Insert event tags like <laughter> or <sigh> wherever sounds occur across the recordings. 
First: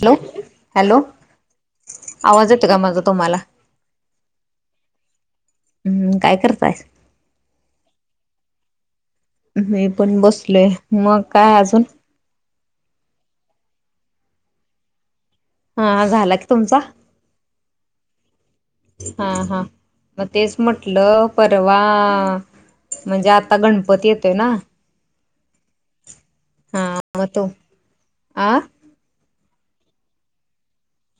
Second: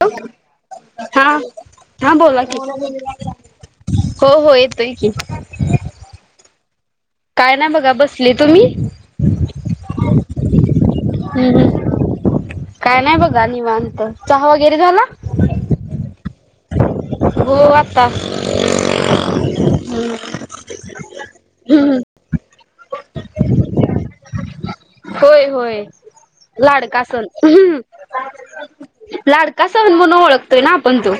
Hello hello हा हा बोला आवाज की, येतो का माझा तुम्हाला हो हो येतोय की, हम्म काय करताय काय ना बघा बसले. तुम्ही? मी पण बसलोय. मग काय अजून, हम्म काय नाही बघा निवांत. चहा वगैरे झाला? हा, झाला की तुमचा? हो आता हा हा मग तेच म्हटलं. परवा, हम्म म्हणजे आता गणपती येतोय ना. होय होय हा लाडका सण. मग तो आ लाडका सण म्हणून ओळखतोय ना आपण तो.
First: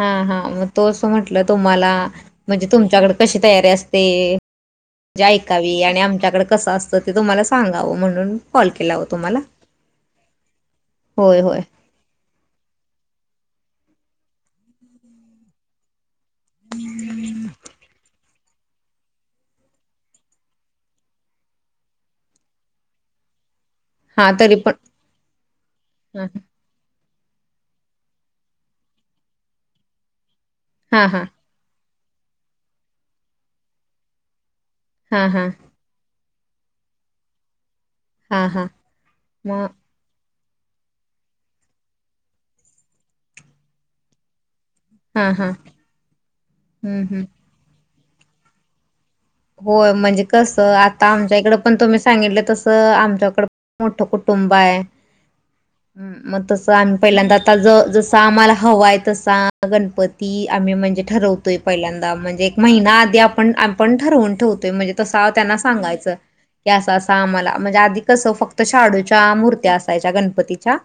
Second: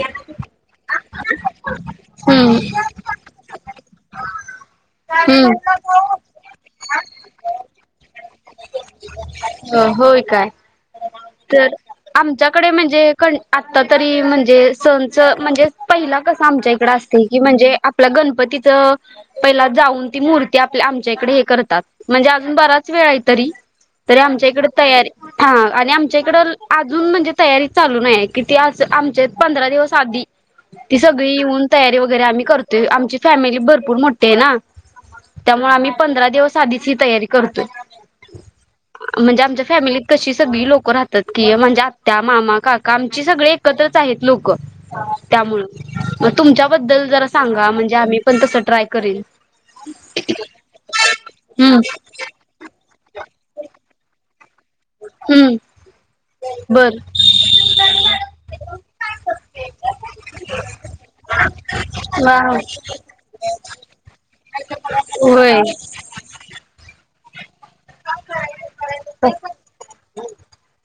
हा हां मग तो अस म्हटलं तुम्हाला हम्म म्हणजे तुमच्याकडे कशी तयारी असते. म्हणजे ऐकावी हम्म आणि आमच्याकडे कसं असतं ते तुम्हाला सांगावं. म्हणून कॉल केला होता. तुम्हाला, होय काय होय होय तर आमच्याकडे म्हणजे, आता तरी म्हणजे सणच म्हणजे पहिला कस आमच्या इकड असते की म्हणजे आपल्याकडे गणपतीच पहिला जाऊन ती मूर्ती आपल्या आमच्या इकडे हे करतात म्हणजे अजून बराच वे आहे तरी तरी हा आमच्या इकड पण तयारी ह आणि आमच्या इकड. अजून म्हणजे तयारी चालू नाहीय किती आमच्या पंधरा दिवस आधी. ती हा हा हा सगळी येऊन तयारी वगैरे आम्ही करतोय आमची फॅमिली भरपूर मोठी आहे ना. हा हा त्यामुळे आम्ही पंधरा दिवस आधीच ही तयारी करतो. हा हा म्हणजे आमच्या मग फॅमिलीत कशीच. सगळी लोकं राहतात की, म्हणजे आ्या, मामा, काका आमची सगळे एकत्रच आहेत लोक. हा हा त्यामुळे मग हम्म तुमच्याबद्दल हम्म. जरा सांगा म्हणजे आम्ही पण तस ट्राय करीन होय म्हणजे कसं आता आमच्या इकड पण हम्म तुम्ही सांगितलं तसं आमच्याकड मोठ कुटुंब. बाय. हम्म हम् मग तस बर आम्ही पहिल्यांदा आता ज जस आम्हाला हवा आहे तसा गणपती. आम्ही म्हणजे ठरवतोय पहिल्यांदा वा म्हणजे एक महिना आधी आपण आपण. पण ठेवतोय म्हंजे तस् त्यान होय सांगायच की, असं असं. आम्हाला म्हणजे आधी कसं फक्त शाडूच्या मूर्त्या असायच्या गणपतीच्या.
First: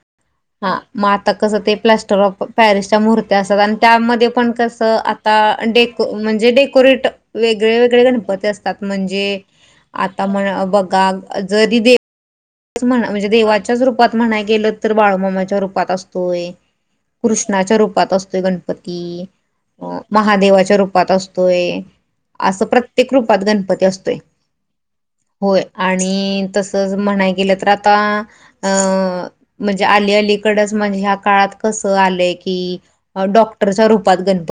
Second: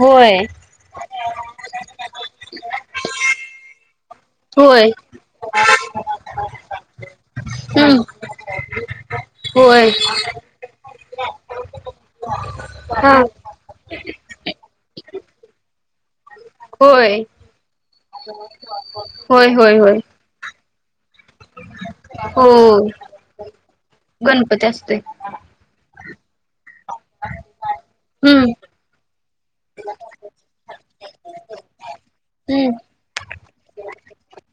होय हा मग आता कस ते प्लस्टर ऑफ पॅरिसच्या महूर्त्या असत आणि त्यामध्ये. आपण कस होय आता डेको म्हणजे डेकोरेट. वेगळे हम्म वेगळे गणपती असतात म्हणजे होय आता म बघा जरी दे म्ह हा म्हणजे देवाच्याच रूपात म्हणाय गेलं तर बाळूमामाच्या रूपात असत. होय होय कृष्णाच्या रूपात असतोय गणपती होय होय होय अ महादेवाच्या रूप रूपात असतोय हो असं प्रत्येक रूपात गणपती असतोय. गणपती असतोय होय आणि. आणि तसच म्हणाय गेलं तर आता हम्म अ म्हणजे आली अलीकडच. म्हणजे ह्या काळात कस आलंय की हम्म डॉक्टरच्या रूपात गणपती.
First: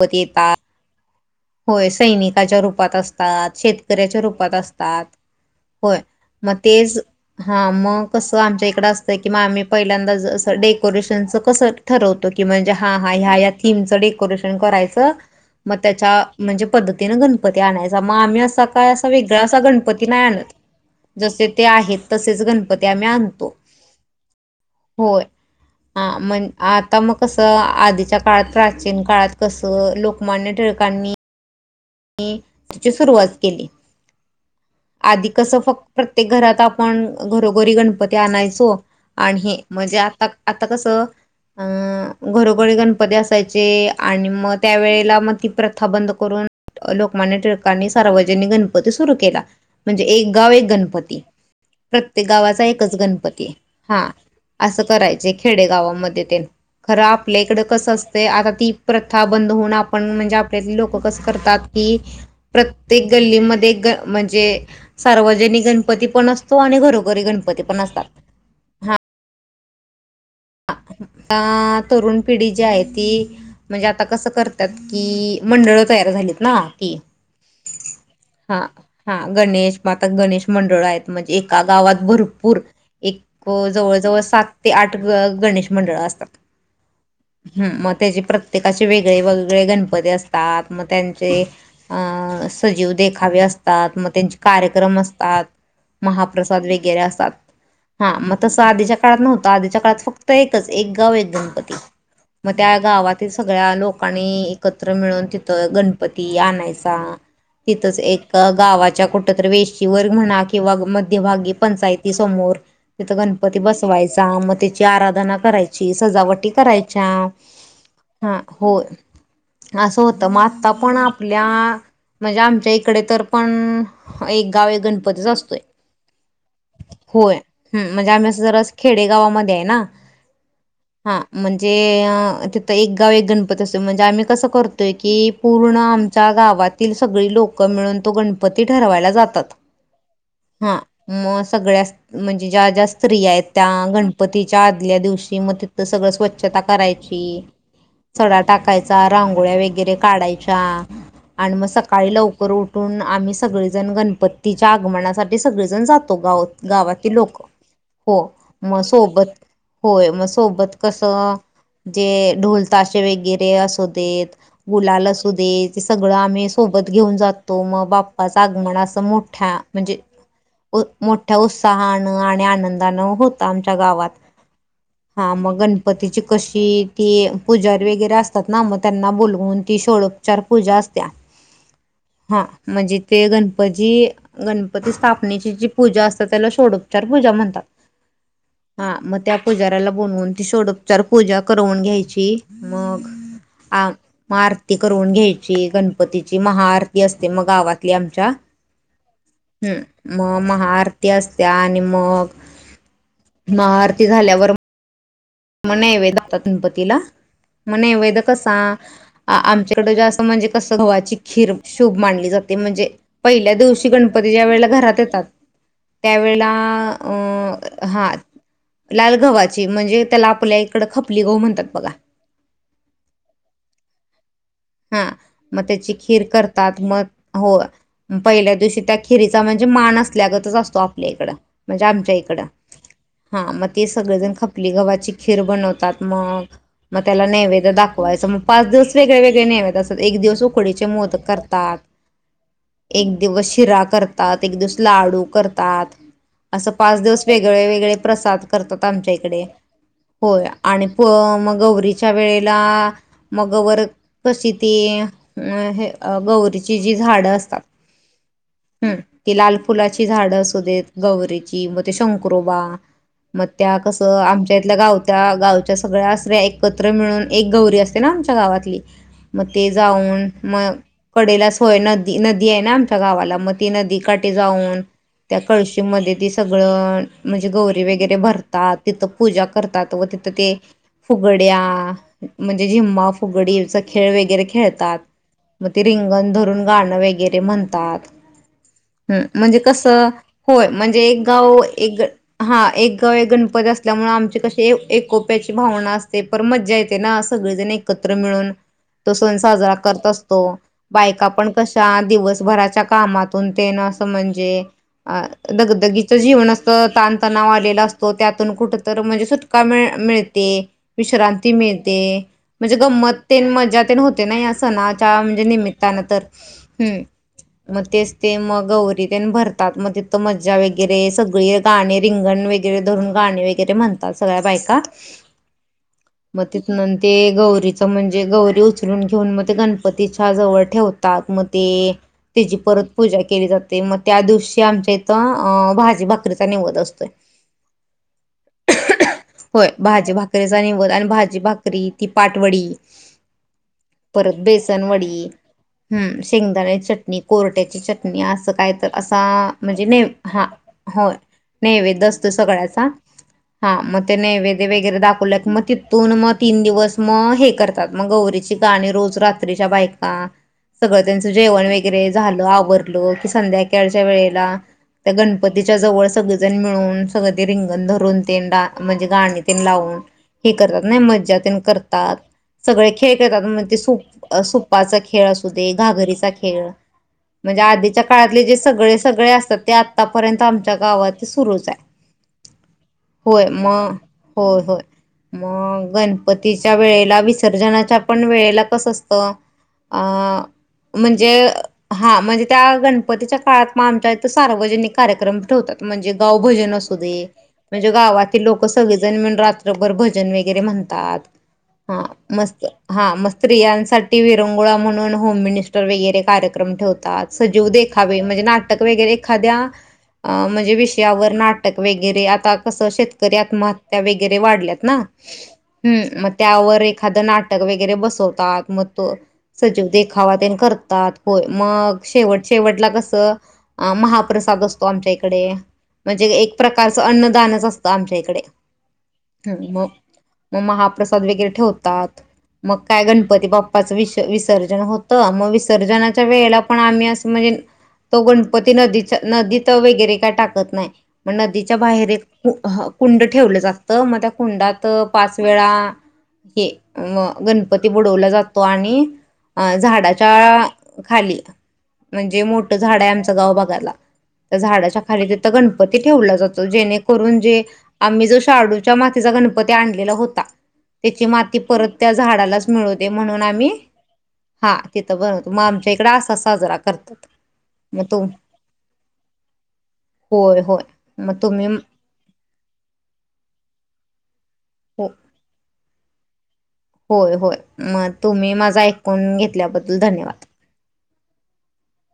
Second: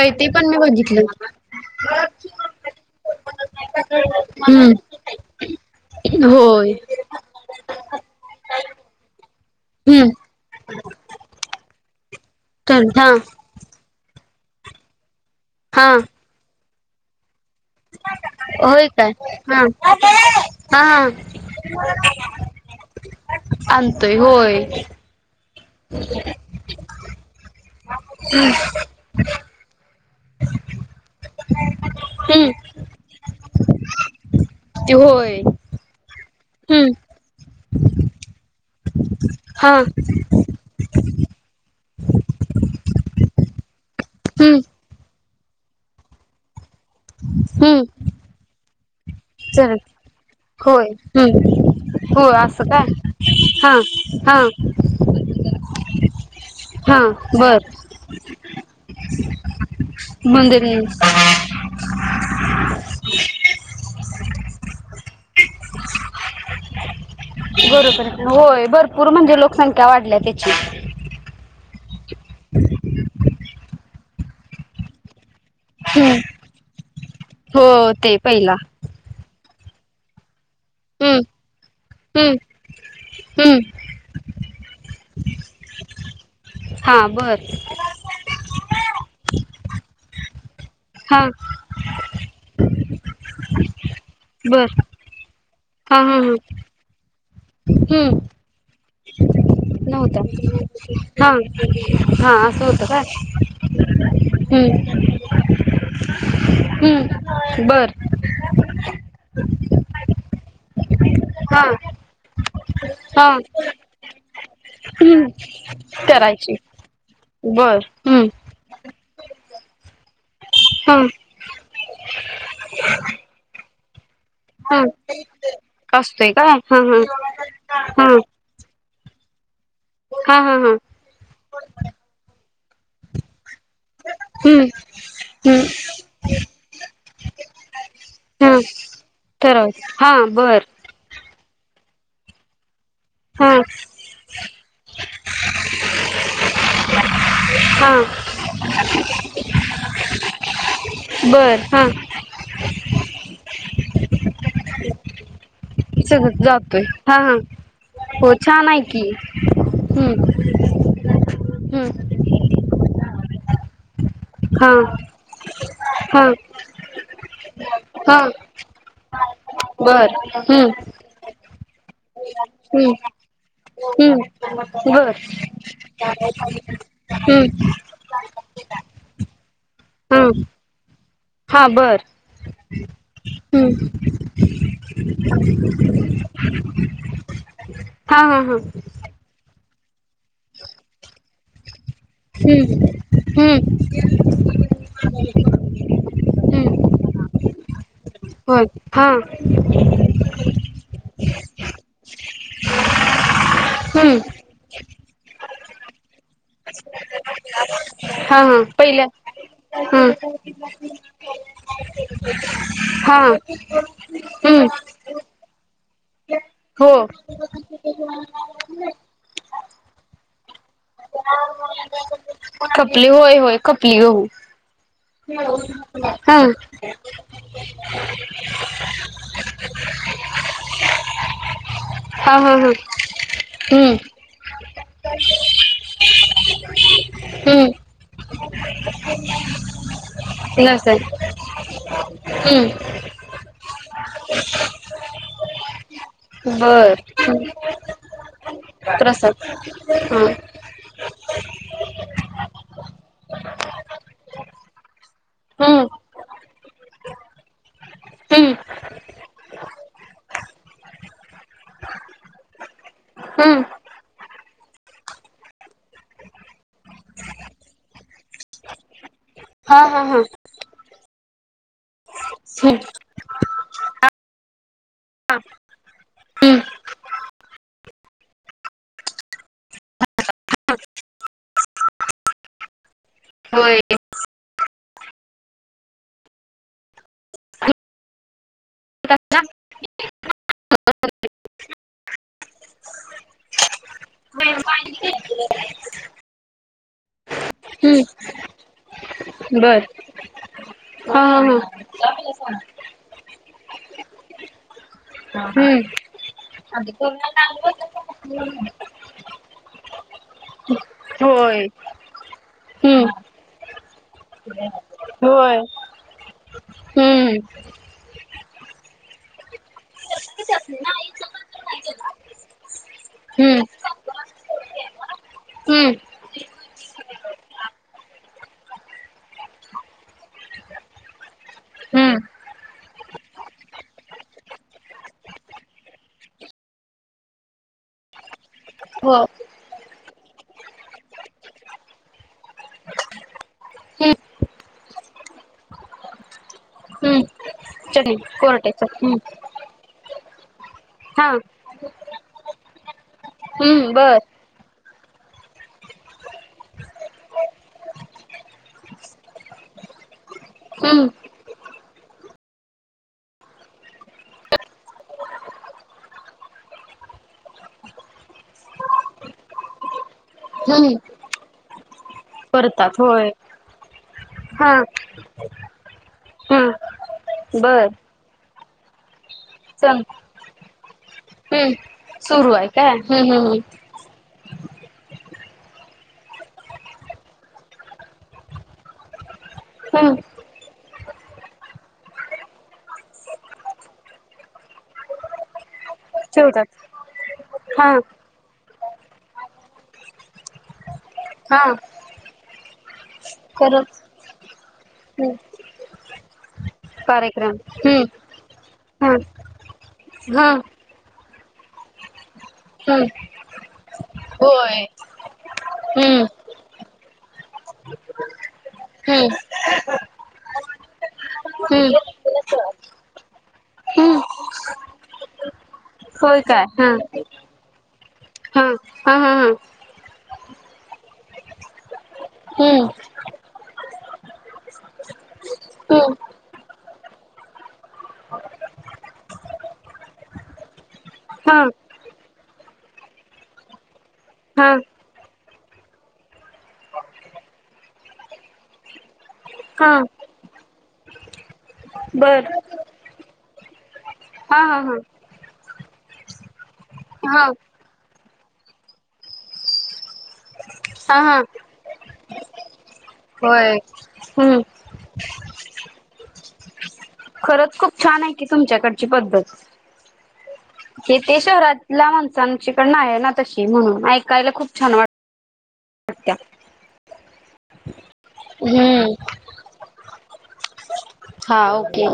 म ते पण येतात मी बघितलं होय सैनिकाच्या रूपात अस तात शेतकऱ्याच्या रूपात हम्म असतात होय मग होय तेच हा. कसं आमच्या इकड असतं किंवा आम्ही हम्म पहिल्यांदा ज स डेकोरेशनच कसं ठरव म् <unintelligible> हण चल ह हा ह थम डेकोरेशन करायच मग हा त्या म्हणजे पद्धतीने ना गण ते आणाय मग आम्ही अस होय का अस काय वेगळा हा गणपती नाही आणत हा हा जसे ते आहेत तसेच. गणपती आम्ही आणतो. आणतोय होय. होय हा मण आता मग कसं आधीच्या काळात प्राचीन काळात कसं. क लोकमान्य ठळकांनी. हम्म तिची सुरवात केली ती आधी होय कस फक्त ते घरात हम्म आपण घरोघरी गणपती आणायचो. आणि हे हा म्हणजे आता आता कसं अं घरोघरी गणपती असायचे. चे आणि मग हम्म त्या वळेला मग ती प्रथा बंद करून. लोकमान्य हम्म टिळकांणी सार्वजनिक गणपती सु सुरू केला चल म्हणजे एक गाव एक होय गणपती. हम्म प्रत्येक होय असं गावाचा काय एकच गणपती हा असं करायचे खेडे गावामध्ये ते. हा खरं आपल्या इकड बर कसं असते, आता ती प्रथा बंद होऊन आपण म्हणजे आपल्या मंदिर लोक कसं करतात. <unintelligible> प्र ग म्हण नी गणपती पण असतो आणि घरोघरी गणपती पण असतात बरोबर होय हा. भरपूर म्हणजे लोकसंख्या वाढल्या त्याची. आता तरुण पिढी जी आहे, ती म्हणजे आता कसं करतात की. मंडळ तयार हम्म झालीत ना ती हो ते पहिला हा हा गणेश म आता गणेश मंडळ आहेत, हम्म म्हणजे एका गावात हम्म भरपूर एक हम्म जवळजवळ सात ते आठ ग गणेश मंडळ असतात हा बर ह मग त्याची प्रत्येकाचे वेगळे वेगळे गणपती असतात. मग हा त्यांचे अं सजीव देखावे असतात मग त्यांचे बर कार्यक्रम असतात. हा हा हा महाप्रसाद वगैरे असतात हा हम्म मग तसं आधीच्या काळात नव्हतं आधीच्या काळात फक्त नव्हता तर एकच एक गाव एक हा गणपती हा मग असं त्या होतं काय गावातील सगळ्या लोकांनी एकत्र हम्म मिळून तिथ गणपती आणायचा हम्म बर तिथच एक गावाच्या कुठ वेची वर्ग म्ह ि मभी हा पंचाती समो तथ हा गणपती बसय मग आराधना करायची सजावटी करायची करायच्या बर हम्म हा होय असं होत तर मग आता हा पण आपल्या म्हणजे आमच्या इकडे तर पण एक गाव एक हा गणपतीच असतोय असतोय का हा हा होय ह हा म्हणजे आम्ही असं जरा खेडेगावामध्ये आहे ना हा हा हा हा म्हणजे तिथं एक गाव एक गणपती असत म्हणजे आम्ही कसं करतोय की हम्म पूर्ण आमच्या गावातील सगळी लोकं मिळून तो हा गणपती ठरवायला जातात ठरव हा बर हा मग सगळ्या म्हणजे ज्या ज्या स्त्री आहेत हा त्या गणपतीच्या ल्या दिवशी मग तिथ सगळं स्वच्छता करायची हा चडा टाकायचा रांगोळ्या वगैरे काढायच्या आणि बर मग हा सकाळी लवकर उठून आम्ही सगळेजण गणपती तिच्या आगमनासाठी सगळेजण जातो सगळं गाव जातोय गावातील हा हा लोक हो छान म आहे की सोबत होय मग हम्म सोबत कस जे हम्म ढोल ताशे वगैरे असू देत हा मुला अस दे ते सगळं हा आम्ही सोबत घेऊन जातो तो मग हा बाप्पाच आगमन असं मोठ्या म्हणजे बर हम्म मोठ्या उत्साहानं आणि हम्म आनंदान होत आमच्या गावात हम्म बर हा मग गणपतीची कशी ती हम्म पुजारी वगैरे असतात ना मग त्यांना बोल हा त्यातपचार पूजा असत्या हा बर हा म्हणजे ते गणपती हम्म गणपती स्थापनेची जी पूजा असतात त्याला ोडोपचार पूजा ज म्हणता हा हा हा पुजाराला बनवून ती सोडोपचार पूजा करवून घ्यायची म हम्म हम्म मग आरती करून घ्यायची गणपती ची हम्म महाआरती असते मग गावात आमच्या होय हा ह मग महाआरती असत्या आणि मग महा आरती हम्म झाल्यावर म्ह नाही वदा ततनपतीला मण वैद हा कसा हा पहिल्या आमच्याकड जं हम्म म्हणजे कस गव्हाची खीर शुभ मांडली जात म्हणजे हा पहिल्या दिवशी गणपती ज्या वेळेला हम्म घरात येतात त्यावेेळेला हो अ हा लाल गवा्हाची म्हणजे त्याला आपल्या इकडं खपली गहू म्हणतात बघा खपली होय होय खपली गहू हा मग त्याची खीर हा करतात मग हो पहिल्या दिवशी त्या खिरीचा म्हण मानल्याच असतो आपल्या इकड म्हणजे आमच्या हा इकड हा हा हा मग ते हम्म सगळेजण खपली गव्हाची खीर बनवत मग मग त्याला नैवेद हम्म दाखवायच मग पाच दिवस वेगळे वगळे नेवेत असतात एक दिवस उकडीचे लसण मोदक करतात हम्म एक दिवस शिरा करतात एक दिवस लाडू करतात असं पाच बर दिवस वेगळे वेगळे प्रसाद करतात आमच्या इकडे प्रसाद हा होया आणि प मगवररीच्या वेळेला मगवर कशी ती अ हम्म हे गौरीची जी झाडं असतात हम्म हम् ती लाल फुलाची झाडं असू देत गवरेची मग ते शंकरोबा. मग हम्म त्या कस आमच्या इथल्या गाव गावच्या सगळ्या असऱ्या एकत्र मिळून एक गौरी असते ना आमच्या गावातली मग ते हा हा हा जाऊन मग कडेला सोय नदी नदी आहे ना हम्म आमच्या गावाला मग तेी नदी काढ ऊ हा त्या कशी सग हम्म म्हणजे गरी वगरे भ तिथ पूजा करतात व तिथ ते फुगड्या म्हणजे जि् फुगडी होय खेळ वगरे खेळतात मग ते रिंगण धरून गाणंगर ते म्हणतात हम् म्हणजे कसं होय म्हणजे एक गाव एक हा एक गाव गणपती असल्यामुळे आमचे कशी एकोप्याची भावना असते पण मज्जा येते ना सगळेजण हम्म एकत्र मिळून तो सण साजरा बर करत असतो हा बायका पण हा कशा हा दिवसभराच्या कामातून ते असं म्हणजे अ हम्म दगदगीचं जीवन असतं ताणतणाव आलेला असतो त्यातून कुठ तर म्हणजे सुटका मि विश्र होय मि हम्म म्हण ग या सणा म्हण होय निमितन हम्म ते मग गौरी त्यां भरतात मग मज्जा वगैरे सगळे गाणे रिंगण वगैरे धरून गाणे हम्म वगैरे म्हणतात सगळ्या बायका हम्म मग तिथन ते गौरीच म्हणजे गौरी उचलून घेऊन मग ते गणपतीच्या जवळ ठेवतात मग ते हम्म त्याची परत पूजा केली जाते मग त्या दिवशी आमच्या इथं अ भाजी भाकरीचा निवध असतोय हो <inaudible> होय भाजी भाकरीचा निवद आणि भाजी भाकरी ती पाटवडी हम्म परत बेसनवडी, हम्म शेंगदाण्याची चटणी, हम्म कोरट्याची चटणी असं काय कोरट्याच तर हम्म असा म्हणजे ने हा होय. हा नैवेद असतो सगळ्याचा हा हम्म मग ते बर नैवेद्य वगैरे दाखव मग तिथून मग तीन दिवस मग हे करतात मग गौरी गाणं रोज रात्रीच्या बायका, सगळं हम्म त्यांचं जेवण वैगरे झालं आवरलं की, संध्याकाळच्या वेळेला त्या गणपतीच्या जवळ सगळेजण मिळून सगळं ते रिंगण धरून ते डा म्हणजे गाणी ते लावून हे करतात, हम्म नाही मज्जातन करतात सगळे करतात खेळ होय खेळतात म्ह ते सु हा सुप्पाचा खेळ असू दे घागरीचा खेळ हम्म म्हणजे बर आधीच्या काळातले, जे सगळे सगळे अस ते चल आतापर्यंत आमच्या गावात सुरूच हम्म आहे. सुरू आहे काय हम्म होय हम्म म हो होय. मग गणपतीच्या वेळेला विसर्जनाच्या पण वेळेला कसं असतं आ हम्म हम्म म्हणजे हा म्हणजे त्या गणपतीच्या काळात मं आमच्या इथं सार्वजनिक कार्यक्रम ठेवतो. म्हणजे गाव भजन ठेवतात असू दे, हा म्हणजे गावातील लोक सगळेजण मिळून रात्रभर भजन वगैरे म्हणतात. हा मस्त हा मग स्त्रियांसाठी विरंगुळा म्हणून, हम्म होम मिनिस्टर वगैरे कार्यक्रम ठेवतात. कार्यक्रम सजीव दे हम्म हा बई म्हणजे नाटक हा वैगरे एखाद्या हा म्हणजे विषयावर नाटक वैगरे कसं हम्म शेतकरी आत्महत्या वै गरे वाढल्यात होय ना, हम्म मग त्यावर एखादं नाटक वगैरे बसवतात, मग तो हम्म सजीव <unintelligible> मग शेवट हम्म शेवटला कसं हम्म महाप्रसाद असतो आमंच्या इकडे म्हणजे होय एक काय हा प्रकारचं अन्नदानच असतं आमच्या इकडे. हा हा हा हा हं मग मग महाप्रसाद वगैरे ठेवतात. मग हम्म काय गणपती बाप् पाच विसर्जन होत मग हम्म विसर्जनाच्या वेळेला पण आम्ही असं म्हणजे तो गणपती नदीचा नदीत वगैरे काय टाकत नाही. मग हा नदीच्या बाहेर कुंड ठेवले जास्त, म त्या हा कुंडात पाच वेळा हे म गणपती बुडवला जातो आणि अं हा झाडाच्या खाली म्हणजे बर मोठं झाड आहे आमच्या गाव बघायला. तर हा हा हा झाडाच्या खाली तिथं गणपती ठेवला जातो, जेणेकरून हा जे आम्ही जो शाडूच्या मातीचा गणपती आणलेला होता हा त्याची हा माती परत त्या झाडालाच मिळ म्हणून आम्ही होय हम्म हा तिथं बनवतो, मग आमच्या इकडे असा साजरा कर खरंच खूप छान आहे की तुमच्याकडची पद्धत. होय होय हे मग ते तुम्ही शहरातल्या माणसांच्याकडन आहे ना तशी म्हणून ऐकायला खूप छानवा होय होय मग तुम्ही माझा हम्म ऐकून घेतल्याबद्दल धन्यवाद. हा ओके.